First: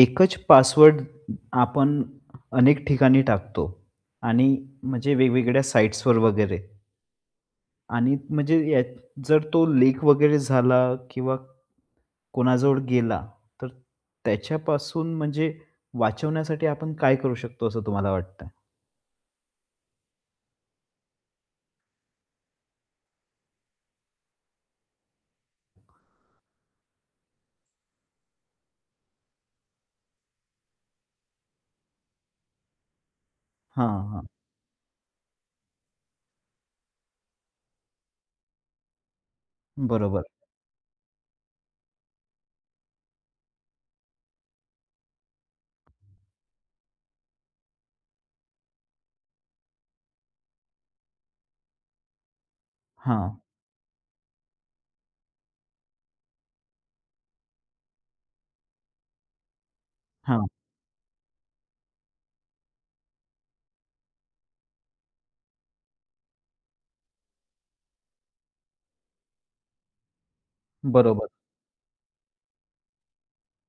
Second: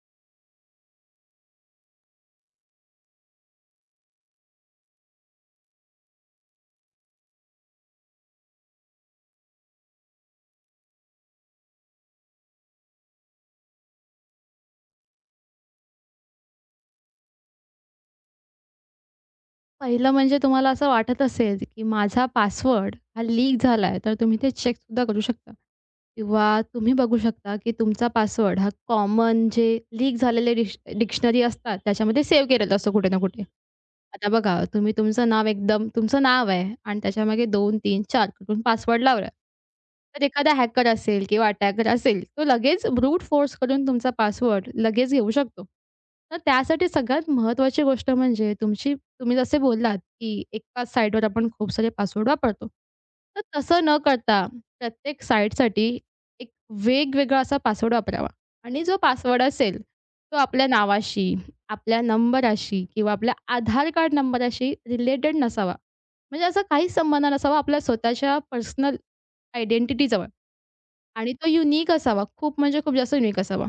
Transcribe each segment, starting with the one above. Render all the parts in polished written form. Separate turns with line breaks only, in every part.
एकच पासवर्ड आपण अनेक ठिकाणी टाकतो आणि म्हणजे वेगवेगळ्या साइट्सवर वगैरे आणि म्हणजे या जर तो लीक वगैरे झाला किंवा कोणाजवळ गेला, तर त्याच्यापासून म्हणजे वाचवण्यासाठी आपण काय करू शकतो असं तुम्हाला वाटतं?
पहिलं म्हणजे तुम्हाला असं वाटत असेल, की माझा पासवर्ड हा लीक झाला आहे, तर तुम्ही ते चेकसुद्धा करू शकता. किंवा तुम्ही बघू शकता, की तुमचा पासवर्ड हा कॉमन जे लीक झालेले डिक्शनरी असतात, त्याच्यामध्ये सेव्ह केलेला असतो कुठे ना कुठे.
हां, हां.
आता बघा, तुम्ही तुमचं नाव एकदम तुमचं नाव आहे आणि त्याच्यामागे 2, 3, 4 कुठून पासवर्ड लावला. तर
बरोबर.
एखादा हॅकर असेल किंवा अटॅकर असेल, तो लगेच ब्रूट फोर्स करून तुमचा पासवर्ड लगेच घेऊ शकतो. तर त्यासाठी सगळ्यात महत्त्वाची गोष्ट म्हणजे तुमची तुम्ही जसे बोललात, की एकाच साइटवर आपण खूप सारे पासवर्ड वापरतो.
हां,
तर तसं न करता प्रत्येक साइटसाठी एक वेगवेगळा असा पासवर्ड वापरावा आणि जो पासवर्ड असेल, तो
हां.
आपल्या नावाशी, आपल्या नंबराशी किंवा आपल्या आधार कार्ड नंबराशी रिलेटेड नसावा. म्हणजे असा काहीच संबंध नसावा आपल्या स्वतःच्या पर्सनल आयडेंटिटीजवळ
बरोबर.
आणि तो युनिक असावा. खूप म्हणजे खूप जास्त युनिक असावा.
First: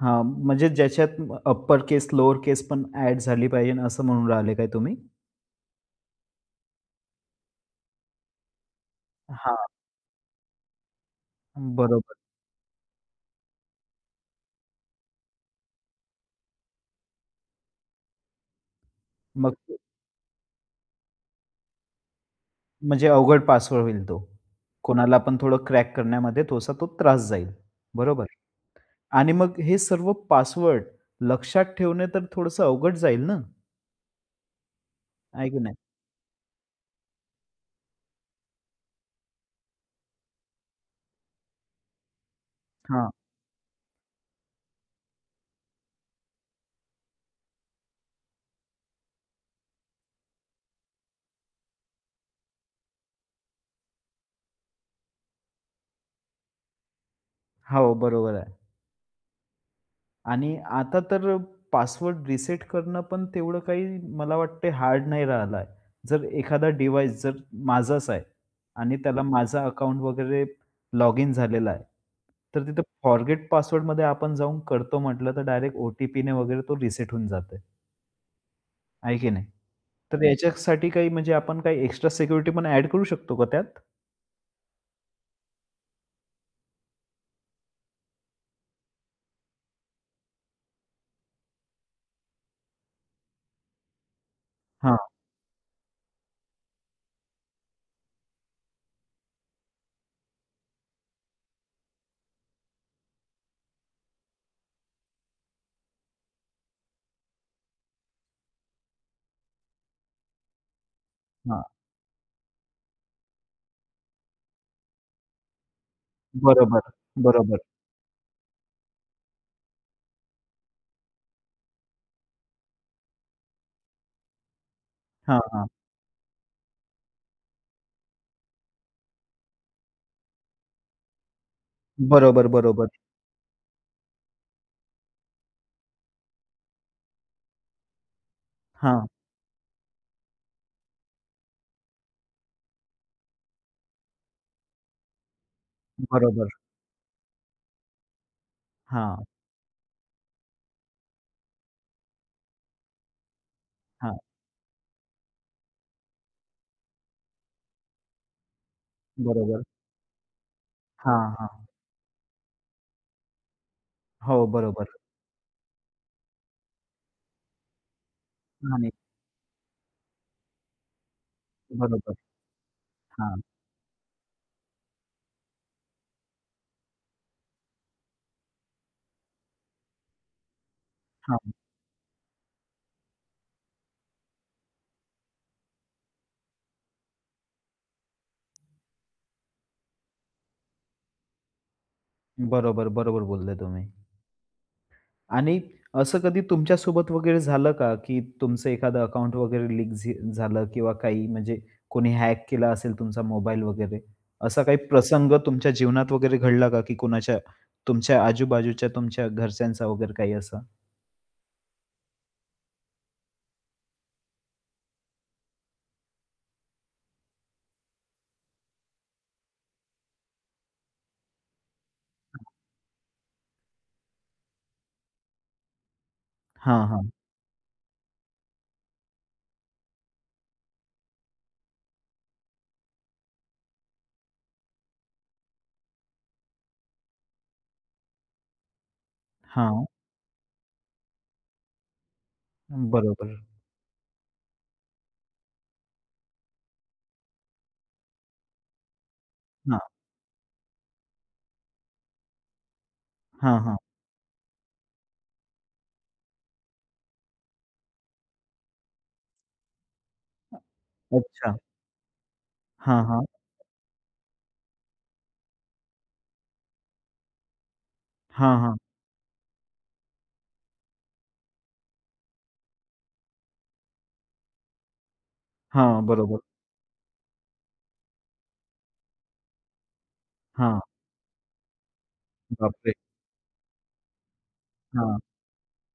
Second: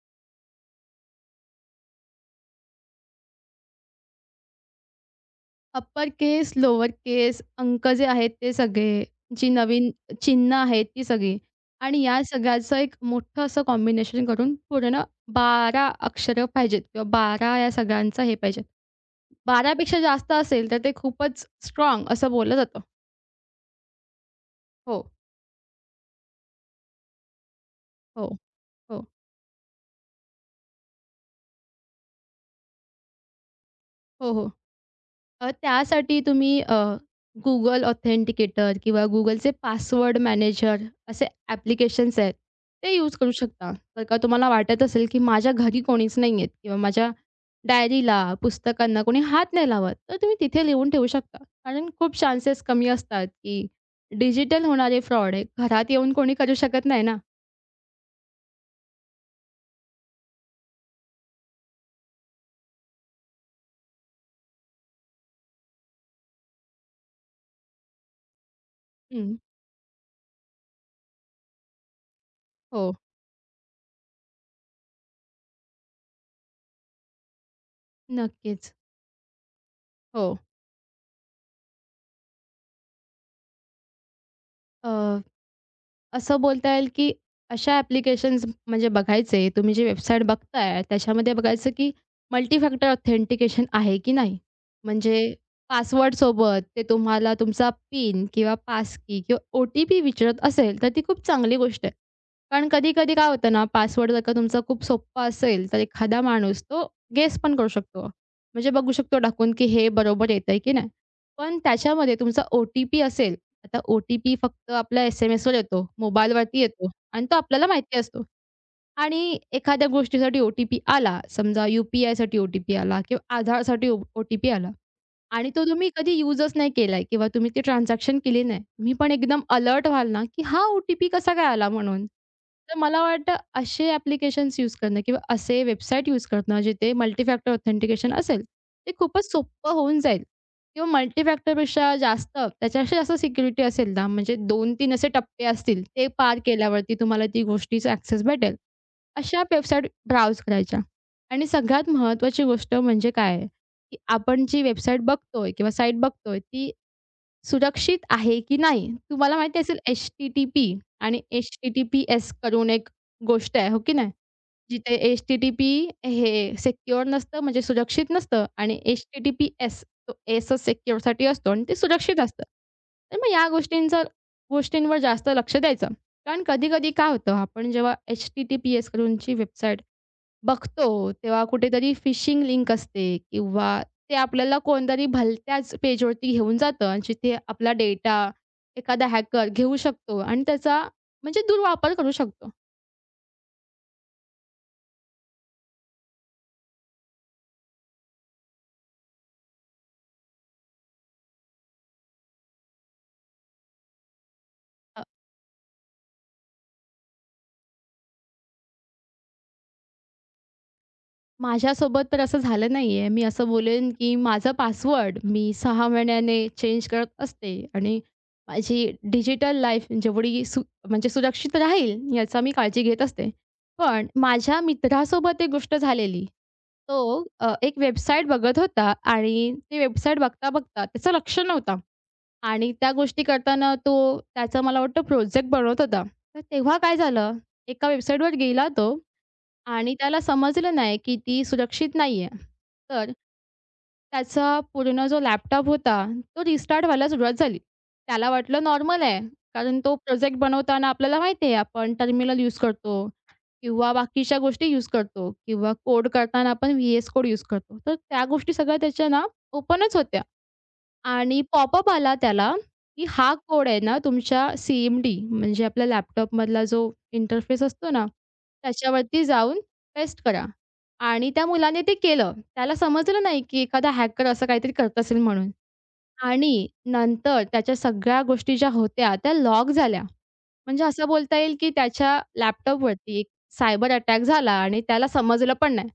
हां, म्हणजे ज्याच्यात अप्पर केस, लोअर केस पण ॲड झाली पाहिजे असं म्हणून राहिले काय तुम्ही?
अप्पर केस, लोअर केस, अंक जे आहेत ते सगळे, जी
हां,
नवीन चिन्ह आहेत ती सगळी आणि
बरोबर.
या सगळ्याचं एक मोठं असं कॉम्बिनेशन करून पूर्ण 12 अक्षरं पाहिजेत किंवा 12 या सगळ्यांचं हे पाहिजे.
मग
12पेक्षा जास्त असेल, तर ते खूपच स्ट्राँग असं बोललं जातं.
म्हणजे अवघड पासवर्ड होईल तो.
हो,
कोणाला पण थोडं क्रॅक करण्यामध्ये थोडासा तो त्रास जाईल. बरोबर.
हो, हो,
आणि मग हे सर्व पासवर्ड लक्षात ठेवणे तर थोडंसं अवघड जाईल ना,
हो, हो. अ,
आहे की नाही?
त्यासाठी तुम्ही अ, Google ऑथेंटिकेटर किंवा Googleचे पासवर्ड मॅनेजर असे ॲप्लिकेशन्स आहेत. ते
हां.
यूज करू शकता. जर का तुम्हाला वाटत असेल, की माझ्या घरी कोणीच नाही आहेत किंवा माझ्या डायरीला, पुस्तकांना कोणी हात नाही लावत, तर तुम्ही तिथे लिहून ठेवू शकता. कारण खूप चान्सेस कमी असतात, की डिजिटल होणारे फ्रॉड हे घरात येऊन कोणी करू शकत नाही ना.
हो, बरोबर आहे. आणि आता तर पासवर्ड रिसेट करणं पण तेवढं काही मला वाटते हार्ड नाही राहिलं आहे. जर एखादा डिव्हाइस जर माझाच आहे आणि त्याला
हं.
माझा अकाउंट वगैरे लॉग इन झालेला आहे. तर तिथं
हो,
फॉरगेट पासवर्डमध्ये आपण जाऊन करतो म्हटलं तर डायरेक्ट ओ-टी-पीने वगैरे तो रिसेट होऊन जातो.
नक्कीच.
आहे की नाही? तर
हो.
याच्यासाठी काही म्हणजे आपण काही एक्स्ट्रा सिक्युरिटी पण ॲड करू शकतो का त्यात?
अ, असं बोलता येईल की अशा ॲप्लिकेशन्स म्हणजे बघायचे, तुम्ही जी वेबसाईट बघताय त्याच्यामध्ये बघायचं की मल्टी फॅक्टर ऑथेंटिकेशन आहे की नाही?
हां,
म्हणजे पासवर्डसोबत ते तुम्हाला तुमचा पिन किंवा पासकी किंवा ओ-टी-पी विचारत असेल, तर ती खूप चांगली गोष्ट आहे. कारण कधी-कधी काय होतं ना, पासवर्ड जर का तुमचा खूप सोप्पा असेल, तर एखादा माणूस तो गेस पण करू शकतो. म्हणजे बघू शकतो टाकून, की हे बरोबर येतंय की नाही. पण
हां.
त्याच्यामध्ये तुमचा ओ-टी-पी असेल. आता ओ-टी-पी फक्त आपल्या एस-एम-एसवर येतो, मोबाईलवरती
बरोबर,
येतो आणि तो
बरोबर.
आपल्याला माहिती असतो. आणि एखाद्या गोष्टीसाठी ओ-टी-पी आला, समजा यू-पी-आयसाठी ओ-टी-पी आला किंवा आधारसाठी ओ-टी-पी आला
हां,
आणि तो
हां.
तुम्ही कधी यूजच नाही केलाय किंवा तुम्ही ती ट्रान्झॅक्शन केली नाही. तुम्ही पण एकदम अलर्ट व्हाल ना, की हा ओ-टी-पी कसा काय आला म्हणून.
बरोबर,
तर
बरोबर.
मला वाटतं असे ॲप्लिकेशन्स यूज करणं किंवा असे वेबसाईट यूज करणं जिथे मल्टीफॅक्टर ऑथेंटिकेशन असेल, ते
हां,
खूपच सोपं होऊन जाईल किंवा मल्टीफॅक्टरपेक्षा जास्त त्याच्यापेक्षा जास्त सिक्युरिटी असेल ना, म्हणजे 2-3 असे टप्पे असतील, ते पार
बरोबर.
केल्यावरती तुम्हाला ती गोष्टीचा ॲक्सेस भेटेल.
हां,
अशा वेबसाईट ब्राउज करायच्या. आणि सगळ्यात महत्त्वाची गोष्ट म्हणजे काय आहे, की
हां.
आपण जी वेबसाईट बघतोय किंवा साईट बघतोय ती सुरक्षित आहे की नाही? तुम्हाला माहिती
बरोबर.
असेल एच-टी-टी-पी आणि
हां, हां.
एच-टी-टी-पी-एस करून एक गोष्ट आहे, हो की नाही?
हो,
जिथे
बरोबर.
एच-टी-टी-पी हे सिक्युअर नसतं म्हणजे सुरक्षित नसतं आणि
आणि
एच-टी-टी-पी-एस तो एसच सिक्युअरसाठी असतो आणि ते
बरोबर.
सुरक्षित असतं. तर मग
हां,
या गोष्टींवर जास्त लक्ष द्यायचं. कारण कधी-कधी काय होतं, आपण जेव्हा एच-टी-टी-पी-एस करूनची वेबसाईट बघतो,
हां.
तेव्हा कुठेतरी फिशिंग लिंक असते किंवा ते आपल्याला कोणतरी भलत्याच पेजवरती घेऊन जातं आणि जिथे आपला डेटा एखादा हॅकर घेऊ शकतो आणि त्याचा म्हणजे दुर्वापर करू शकतो.
बरोबर, बरोबर बोलले तुम्ही. आणि असं कधी तुमच्यासोबत वगैरे झालं का, की तुमचं एखादं अकाउंट वगैरे लीक झालं किंवा काही म्हणजे कोणी हॅक केला असेल तुमचा मोबाईल वगैरे? असा काही
अ,
प्रसंग तुमच्या जीवनात वगैरे घडला का, की कोणाच्या तुमच्या आजूबाजूच्या तुमच्या घरच्यांचा वगैरे काही असा?
माझ्यासोबत तर असं झालं नाहीये. मी असं बोलेन, की माझा पासवर्ड मी 6 महिन्याने चेंज करत असते आणि माझी डिजिटल लाईफ जेवढी सु म्हणजे सुरक्षित राहील याचा मी काळजी घेत असते. पण माझ्या मित्रासोबत एक गोष्ट झालेली.
हां, हां.
तो एक वेबसाईट बघत होता आणि ती वेबसाईट बघता-बघता त्याचं लक्ष नव्हतं आणि त्या गोष्टी करताना तो त्याचा मला वाटतं प्रोजेक्ट बनवत होता. तर तेव्हा काय झालं, एका वेबसाईटवर गेला तो
हां.
आणि त्याला समजलं नाही की ती सुरक्षित नाहीये. तर
बरोबर.
त्याचा पूर्ण जो लॅपटॉप होता, तो रिस्टार्ट व्हायला सुरुवात झाली. त्याला वाटलं नॉर्मल आहे.
हां,
कारण तो प्रोजेक्ट बनवताना आपल्याला माहिती आहे आपण टर्मिनल यूज करतो
हां, हां.
किंवा बाकीच्या गोष्टी यूज करतो किंवा कोड करताना आपण व्ही-एस कोड यूज करतो. तर त्या गोष्टी सगळ्या त्याच्या ना ओपनच होत्या. आणि
अच्छा.
पॉपअप आला त्याला, की
हां, हां.
हा कोड आहे ना तुमच्या सी-एम-डी म्हणजे आपल्या लॅपटॉपमधला जो इंटरफेस असतो ना,
हां, हां.
त्याच्यावरती जाऊन पेस्ट करा आणि त्या मुलाने ते केलं. त्याला समजलं नाही, की एखादा हॅकर असं काहीतरी करत असेल म्हणून.
हां, बरोबर.
आणि नंतर त्याच्या सगळ्या गोष्टी ज्या होत्या त्या लॉग झाल्या.
हां.
म्हणजे असं बोलता येईल, की त्याच्या
बापरे!
लॅपटॉपवरती एक सायबर अटॅक झाला आणि त्याला
हां.
समजलं पण नाही.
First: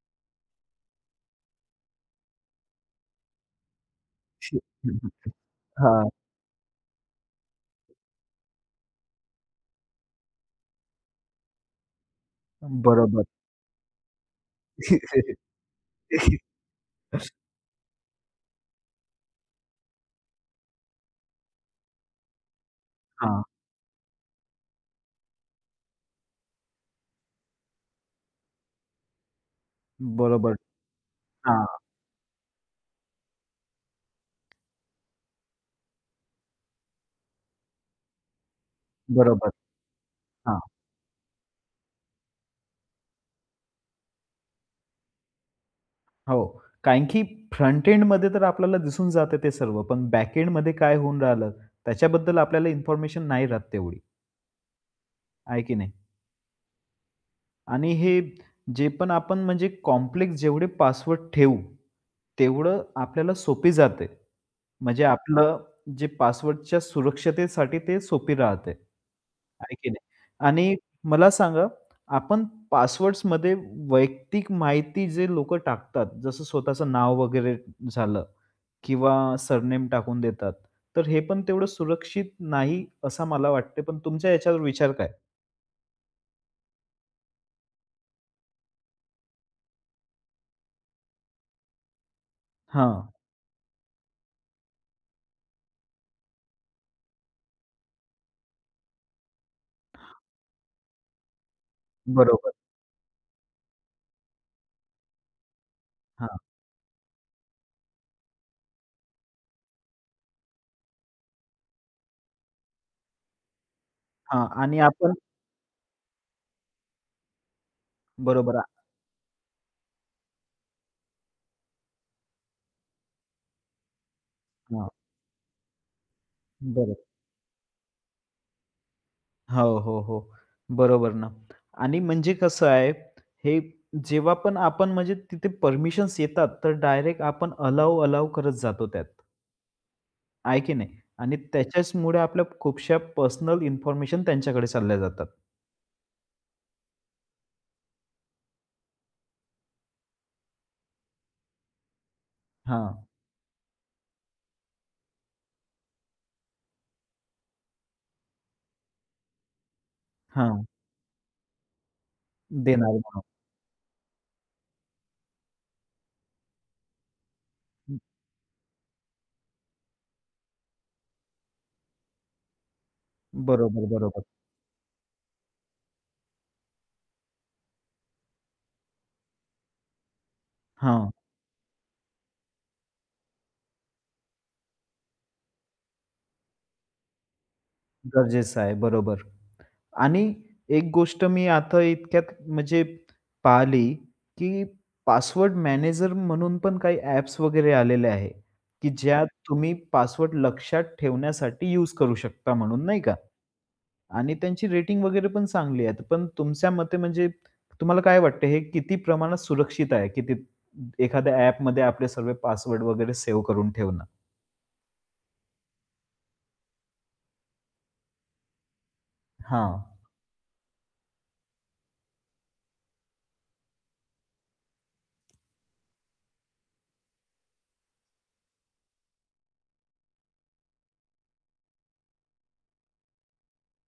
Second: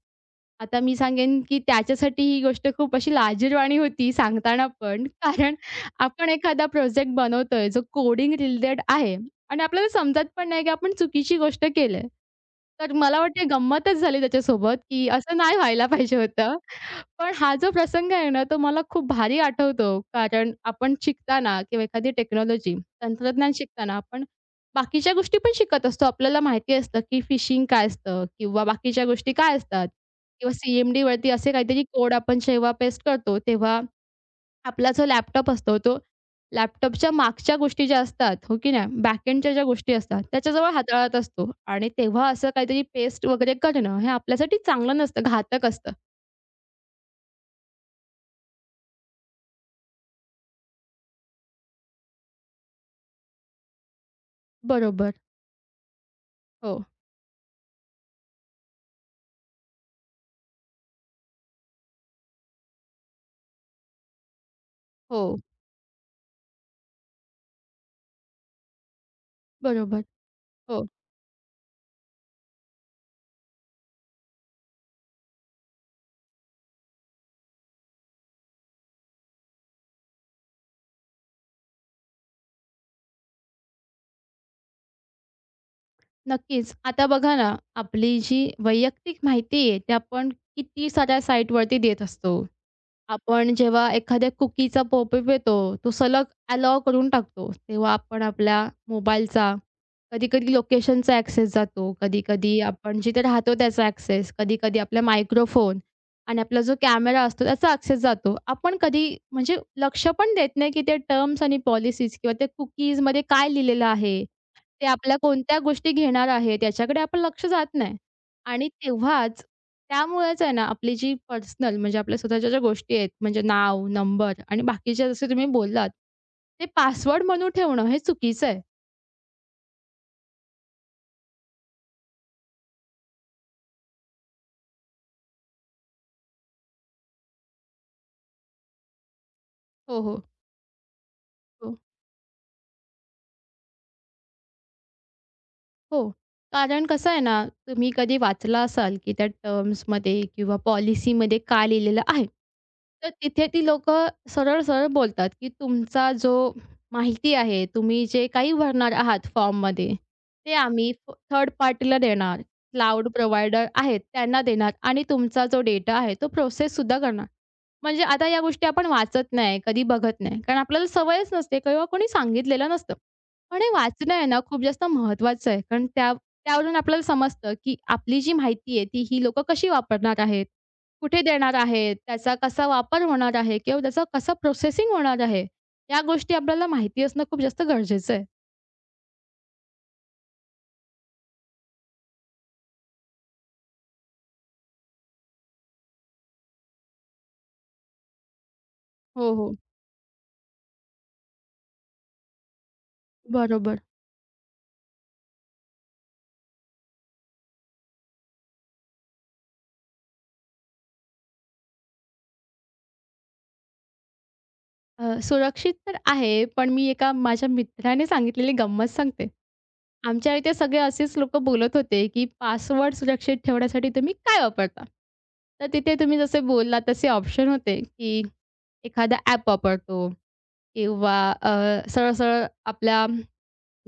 आता मी सांगेन, की त्याच्यासाठी ही गोष्ट खूप अशी लाजिरवाणी होती सांगताना पण. कारण
हां,
आपण एखादा प्रोजेक्ट बनवतोय जो कोडिंग रिलेटेड आहे आणि आपल्याला समजत पण नाही, की आपण चुकीची गोष्ट केली तर मला
बरोबर.
वाटते गंमतच झाली त्याच्यासोबत, की असं नाही व्हायला पाहिजे होतं. पण हा जो प्रसंग आहे ना, तो मला खूप भारी आठवतो. कारण आपण शिकताना किंवा एखादी टेक्नॉलॉजी,
हां,
तंत्रज्ञान शिकताना आपण बाकीच्या गोष्टी पण शिकत असतो. आपल्याला माहिती असतं, की फिशिंग काय असतं किंवा बाकीच्या गोष्टी काय असतात किंवा
बरोबर.
सी-एम-डीवरती असे
हां,
काहीतरी कोड आपण जेव्हा पेस्ट करतो, तेव्हा आपला जो लॅपटॉप असतो, तो लॅपटॉपच्या मागच्या गोष्टी ज्या असतात, हो की नाही,
बरोबर.
बॅकएंडच्या ज्या गोष्टी असतात,
हां,
त्याच्याजवळ हाताळत असतो आणि तेव्हा असं काहीतरी पेस्ट वगैरे करणं हे आपल्यासाठी चांगलं नसतं, घातक असतं.
हो. कारण की फ्रंट एंडमध्ये तर आपल्याला दिसून जातं ते सर्व, पण बॅक एंडमध्ये काय होऊन राहिलं त्याच्याबद्दल आपल्याला इन्फॉर्मेशन नाही राहत तेवढी,
बरोबर.
आहे की नाही?
हो.
आणि हे जे पण आपण म्हणजे कॉम्प्लेक्स जेवढे पासवर्ड ठेवू, तेवढं आपल्याला सोपी जाते. म्हणजे
हो,
आपलं जे पासवर्डच्या सुरक्षतेसाठी ते सोपी राहते. आहे की नाही?
बरोबर.
आणि
हो,
मला सांगा, आपण पासवर्ड्समध्ये वैयक्तिक माहिती जे लोकं टाकतात, जसं स्वतःचं नाव वगैरे झालं किंवा सरनेम टाकून देतात, तर हे पण तेवढं सुरक्षित नाही असं मला वाटते. पण तुमच्या याच्यावर विचार काय?
नक्कीच. आता बघा ना, आपली जी वैयक्तिक माहिती आहे, ते आपण किती साऱ्या साईटवरती देत असतो.
हां,
आपण जेव्हा एखाद्या कुकीचा पॉपअप येतो, तो सलग अलाउ करून टाकतो. तेव्हा आपण आपल्या मोबाईलचा, कधी-कधी लोकेशनचा ॲक्सेस जातो,
बरोबर.
कधी-कधी आपण जिथे राहतो त्याचा ॲक्सेस, कधी-कधी आपला मायक्रोफोन
हां.
आणि आपला जो कॅमेरा असतो त्याचा ॲक्सेस जातो. आपण कधी म्हणजे लक्ष पण देत नाही, की ते टर्म्स आणि पॉलिसीज किंवा त्या कुकीजमध्ये काय लिहिलेलं आहे,
हां आणि
ते
आपण
आपल्या कोणत्या गोष्टी घेणार आहे, त्याच्याकडे आपण लक्ष जात नाही.
बरोबर
आणि
आहे.
तेव्हाच त्यामुळेच आहे ना, आपली जी पर्सनल म्हणजे आपल्या स्वतःच्या ज्या गोष्टी आहेत, म्हणजे नाव, नंबर आणि
हां,
बाकीच्या जसं तुम्ही बोललात, ते
बरोबर.
पासवर्ड म्हणून ठेवणं हे चुकीचं आहे.
हो, हो, हो. बरोबर ना आणि म्हणजे कसं आहे, हे जेव्हा पण आपण म्हणजे तिथे परमिशन्स येतात, तर डायरेक्ट आपण अलाव, अलाव करत जातो त्यात.
हो, हो.
आहे की नाही? आणि त्याच्याचमुळे आपल्या खूपशा पर्सनल इन्फॉर्मेशन त्यांच्याकडे चालल्या जातात.
हो. कारण कसं आहे ना, तुम्ही कधी वाचला असाल, की त्या टर्म्समध्ये किंवा पॉलिसीमध्ये काय लिहिलेलं आहे.
हां,
तर तिथे ती लोकं सरळ-सरळ बोलतात, की तुमचा जो माहिती आहे, तुम्ही जे काही भरणार आहात फॉर्ममध्ये, ते
हां.
आम्ही थर्ड पार्टीला देणार.
देणार
क्लाउड
म्हणून.
प्रोव्हायडर आहेत त्यांना देणार आणि तुमचा जो डेटा आहे तो प्रोसेससुद्धा करणार. म्हणजे आता या गोष्टी आपण वाचत नाही, कधी बघत नाही. कारण आपल्याला सवयच नसते किंवा कोणी सांगितलेलं नसतं. पण हे
बरोबर,
वाचणं
बरोबर.
आहे ना खूप जास्त महत्त्वाचं आहे. कारण त्या त्यावरून आपल्याला समजतं, की आपली जी माहिती आहे ती ही लोकं कशी वापरणार आहेत,
हां,
कुठे देणार आहेत, त्याचा कसा वापर होणार आहे किंवा त्याचं कसं प्रोसेसिंग होणार आहे. या गोष्टी आपल्याला माहिती असणं खूप जास्त गरजेचं आहे.
गरजेचं आहे. बरोबर. आणि एक गोष्ट मी आता इतक्यात म्हणजे पाहिली, की पासवर्ड मॅनेजर म्हणून पण काही ॲप्स वगैरे आलेले आहे, की ज्यात
हो,
हं.
हो.
तुम्ही पासवर्ड लक्षात ठेवण्यासाठी यूज करू शकता म्हणून नाही का?
बरोबर.
आणि त्यांची रेटिंग वगैरे पण चांगली आहेत. पण तुमच्या मते म्हणजे तुम्हाला काय वाटतं हे किती प्रमाणात सुरक्षित आहे? किती एखाद्या ॲपमध्ये आपले सर्व पासवर्ड वगैरे सेव्ह करून ठेवणं?
सुरक्षित तर आहे, पण मी एका माझ्या मित्राने सांगितलेली गंमत सांगते.
हां,
आमच्या इथे सगळे असेच लोकं बोलत होते, की पासवर्ड सुरक्षित ठेवण्यासाठी तुम्ही काय वापरता? तर तिथे तुम्ही जसे बोललात तसे ऑप्शन होते, की एखादा ॲप वापरतो किंवा अ, सरळ-सरळ आपल्या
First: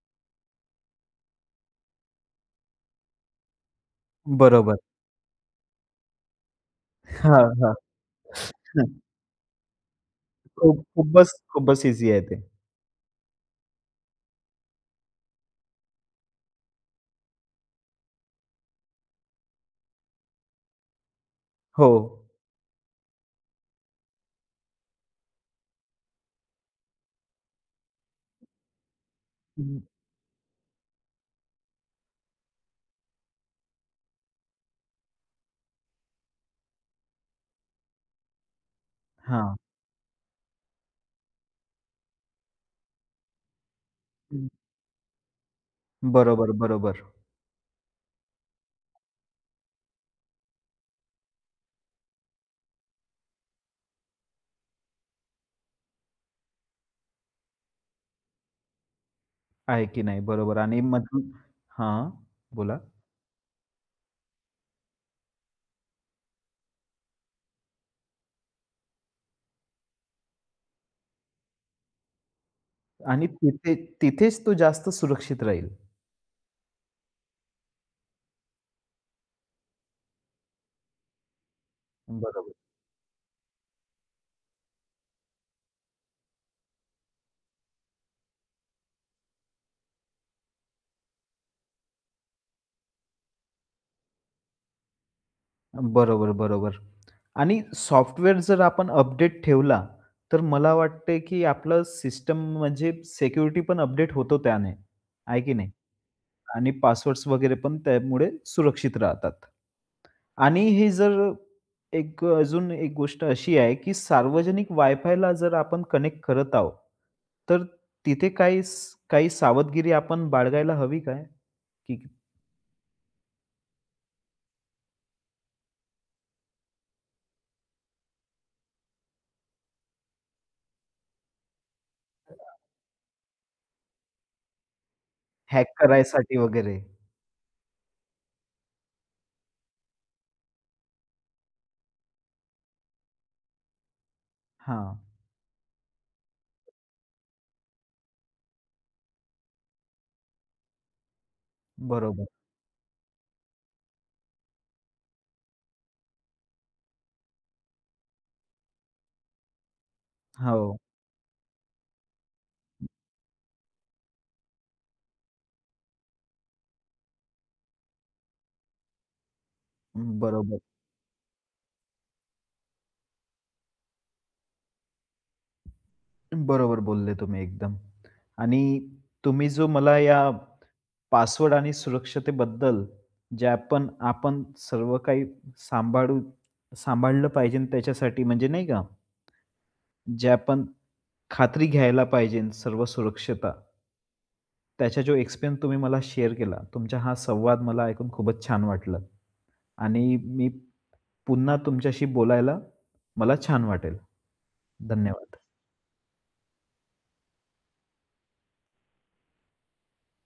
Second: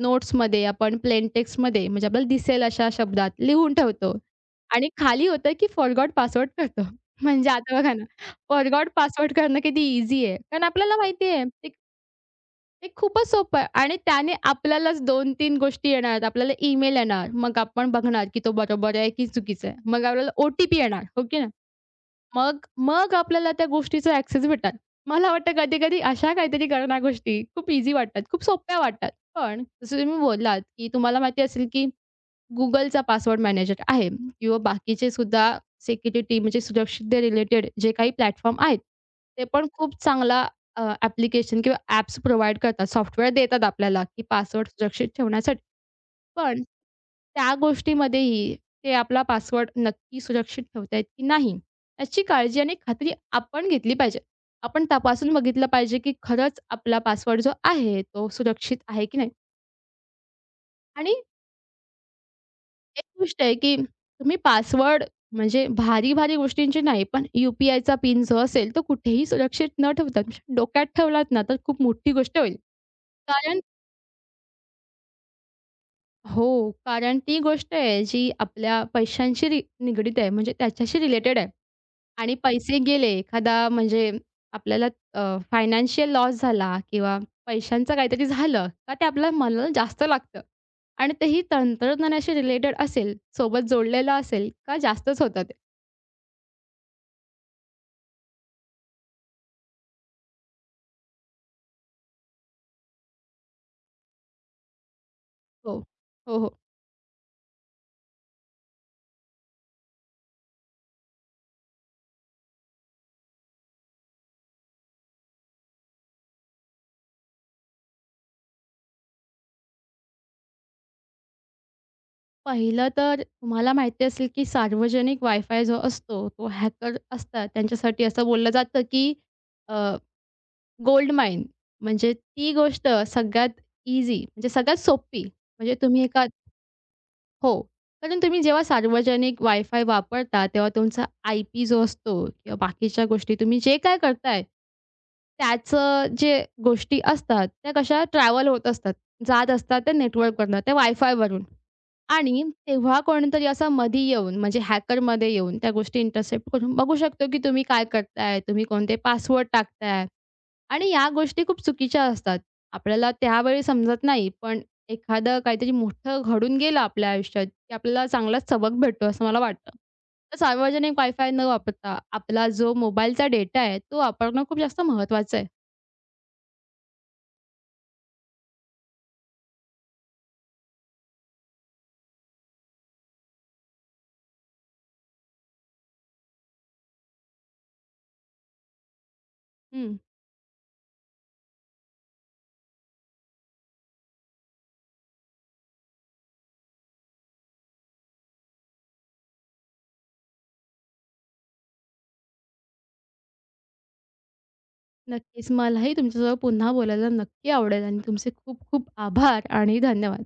नोट्समध्ये आपण प्लेन टेक्स्टमध्ये म्हणजे आपल्याला दिसेल अशा शब्दात लिहून ठेवतो
बरोबर.
आणि खाली होतं, की फॉरगॉट पासवर्ड करतो.
हां,
म्हणजे
हां.
आता बघा ना, फॉरगॉट पासवर्ड करणं किती ईझी आहे. कारण
खूप
आपल्याला माहिती
खूपच
आहे
खूपच ईझी आहे ते.
ते खूपच सोपं आहे आणि त्याने आपल्यालाच 2-3 गोष्टी येणार आहेत. आपल्याला ईमेल येणार, मग आपण बघणार की तो बरोबर आहे की चुकीचं आहे. मग आपल्याला ओ-टी-पी येणार, हो की नाही?
हो.
मग मग आपल्याला त्या गोष्टीचा ॲक्सेस भेटणार. मला वाटतं कधी-कधी अशा काहीतरी करण्या गोष्टी खूप ईझी वाटतात, खूप सोप्या वाटतात. पण
हं,
जसं तुम्ही बोललात की तुम्हाला माहिती असेल की Googleचा पासवर्ड मॅनेजर आहे किंवा बाकीचे सुद्धा सिक्युरिटी म्हणजे सुरक्षितते रिलेटेड जे काही प्लॅटफॉर्म आहेत, ते
हां.
पण खूप चांगला ॲप्लिकेशन किंवा ॲप्स प्रोव्हाईड करतात. सॉफ्टवेअर देतात आपल्याला, की
हं.
पासवर्ड सुरक्षित ठेवण्यासाठी.
बरोबर,
पण
बरोबर.
त्या गोष्टीमध्येही ते आपला पासवर्ड नक्की सुरक्षित ठेवतायत की नाही, याची काळजी आणि खात्री आपण घेतली पाहिजे. आपण तपासून बघितलं पाहिजे, की खरंच आपला पासवर्ड जो आहे, तो सुरक्षित आहे की नाही.
आहे की नाही बरोबर आणि
आणि
मधून हां, बोला
एक गोष्ट आहे, की तुम्ही पासवर्ड म्हणजे भारी-भारी गोष्टींची नाही, पण यू-पी-आयचा पिन जो असेल, तो कुठेही सुरक्षित न ठेवता तुम्ही डोक्यात ठेवलात ना, तर खूप मोठी गोष्ट होईल.
आणि
कारण
तिथे तिथेच तो जास्त सुरक्षित राहील.
हो, कारण ती गोष्ट आहे जी आपल्या पैशांशी निगडीत आहे, म्हणजे त्याच्याशी रिलेटेड आहे आणि
बरोबर,
पैसे गेले, एखादा म्हणजे आपल्याला फायनान्शियल लॉस झाला किंवा पैशांचं काहीतरी झालं का ते आपल्याला मला जास्त लागतं आणि तेही तंत्रज्ञानाशी रिलेटेड असेल, सोबत जोडलेलं असेल का जास्तच होतात.
बरोबर, बरोबर आणि सॉफ्टवेअर जर आपण अपडेट ठेवला, तर मला वाटते की आपलं सिस्टम म्हणजे सिक्युरिटी पण अपडेट होतो त्याने. आहे की नाही?
हो. हो, हो.
आणि पासवर्ड्स वगैरे पण त्यामुळे सुरक्षित राहतात. आणि हे जर एक अजून एक गोष्ट अशी आहे, की सार्वजनिक वायफायला जर आपण कनेक्ट करत आहोत, तर तिथे काही काही सावधगिरी आपण बाळगायला हवी काय? की
पहिलं तर तुम्हाला माहिती असेल, की सार्वजनिक वायफाय जो असतो, तो हॅकर असतात त्यांच्यासाठी असं बोललं जातं, की गोल्ड माईन म्हणजे ती गोष्ट सगळ्यात ईझी म्हणजे सगळ्यात सोपी
हॅक
म्हणजे तुम्ही एका
करायसाठी वगैरे?
हो. कारण तुम्ही जेव्हा सार्वजनिक वायफाय वापरता, तेव्हा तुमचा आय-पी जो असतो किंवा बाकीच्या गोष्टी तुम्ही जे काय करताय
हां,
त्याचं जे गोष्टी असतात, त्या कशा ट्रॅव्हल होत असतात. जात असतात त्या नेटवर्कवरनं, त्या वायफायवरून
बरोबर.
आणि तेव्हा कोणीतरी असा मधी येऊन म्हणजे हॅकरमध्ये येऊन त्या गोष्टी इंटरसेप्ट करून बघू शकतो, की तुम्ही काय करताय, तुम्ही कोणते पासवर्ड टाकताय
हो,
आणि या गोष्टी खूप चुकीच्या असतात. आपल्याला त्यावेळी समजत नाही, पण एखादं काहीतरी मोठं घडून गेलं आपल्या आयुष्यात, की आपल्याला चांगलाच सबक भेटतो असं मला वाटतं. तर
बरोबर.
सार्वजनिक वायफाय न वापरता आपला जो मोबाईलचा डेटा आहे, तो वापरणं खूप जास्त महत्त्वाचं आहे.
बरोबर बोलले तुम्ही एकदम. आणि तुम्ही जो मला या पासवर्ड आणि सुरक्षतेबद्दल जे आपण आपण सर्व काही सांभाळू सांभाळलं पाहिजे त्याच्यासाठी म्हणजे नाही का,
हं.
जे आपण खात्री घ्यायला पाहिजे सर्व सुरक्षता. त्याचा जो एक्सपिरियन्स तुम्ही मला शेअर केला, तुमचा हा संवाद मला ऐकून खूपच छान वाटलं आणि मी पुन्हा तुमच्याशी बोलायला मला छान वाटेल. धन्यवाद.
नक्कीच. मलाही तुमच्यासोबत पुन्हा बोलायला नक्की आवडेल आणि तुमचे खूप खूप आभार आणि धन्यवाद.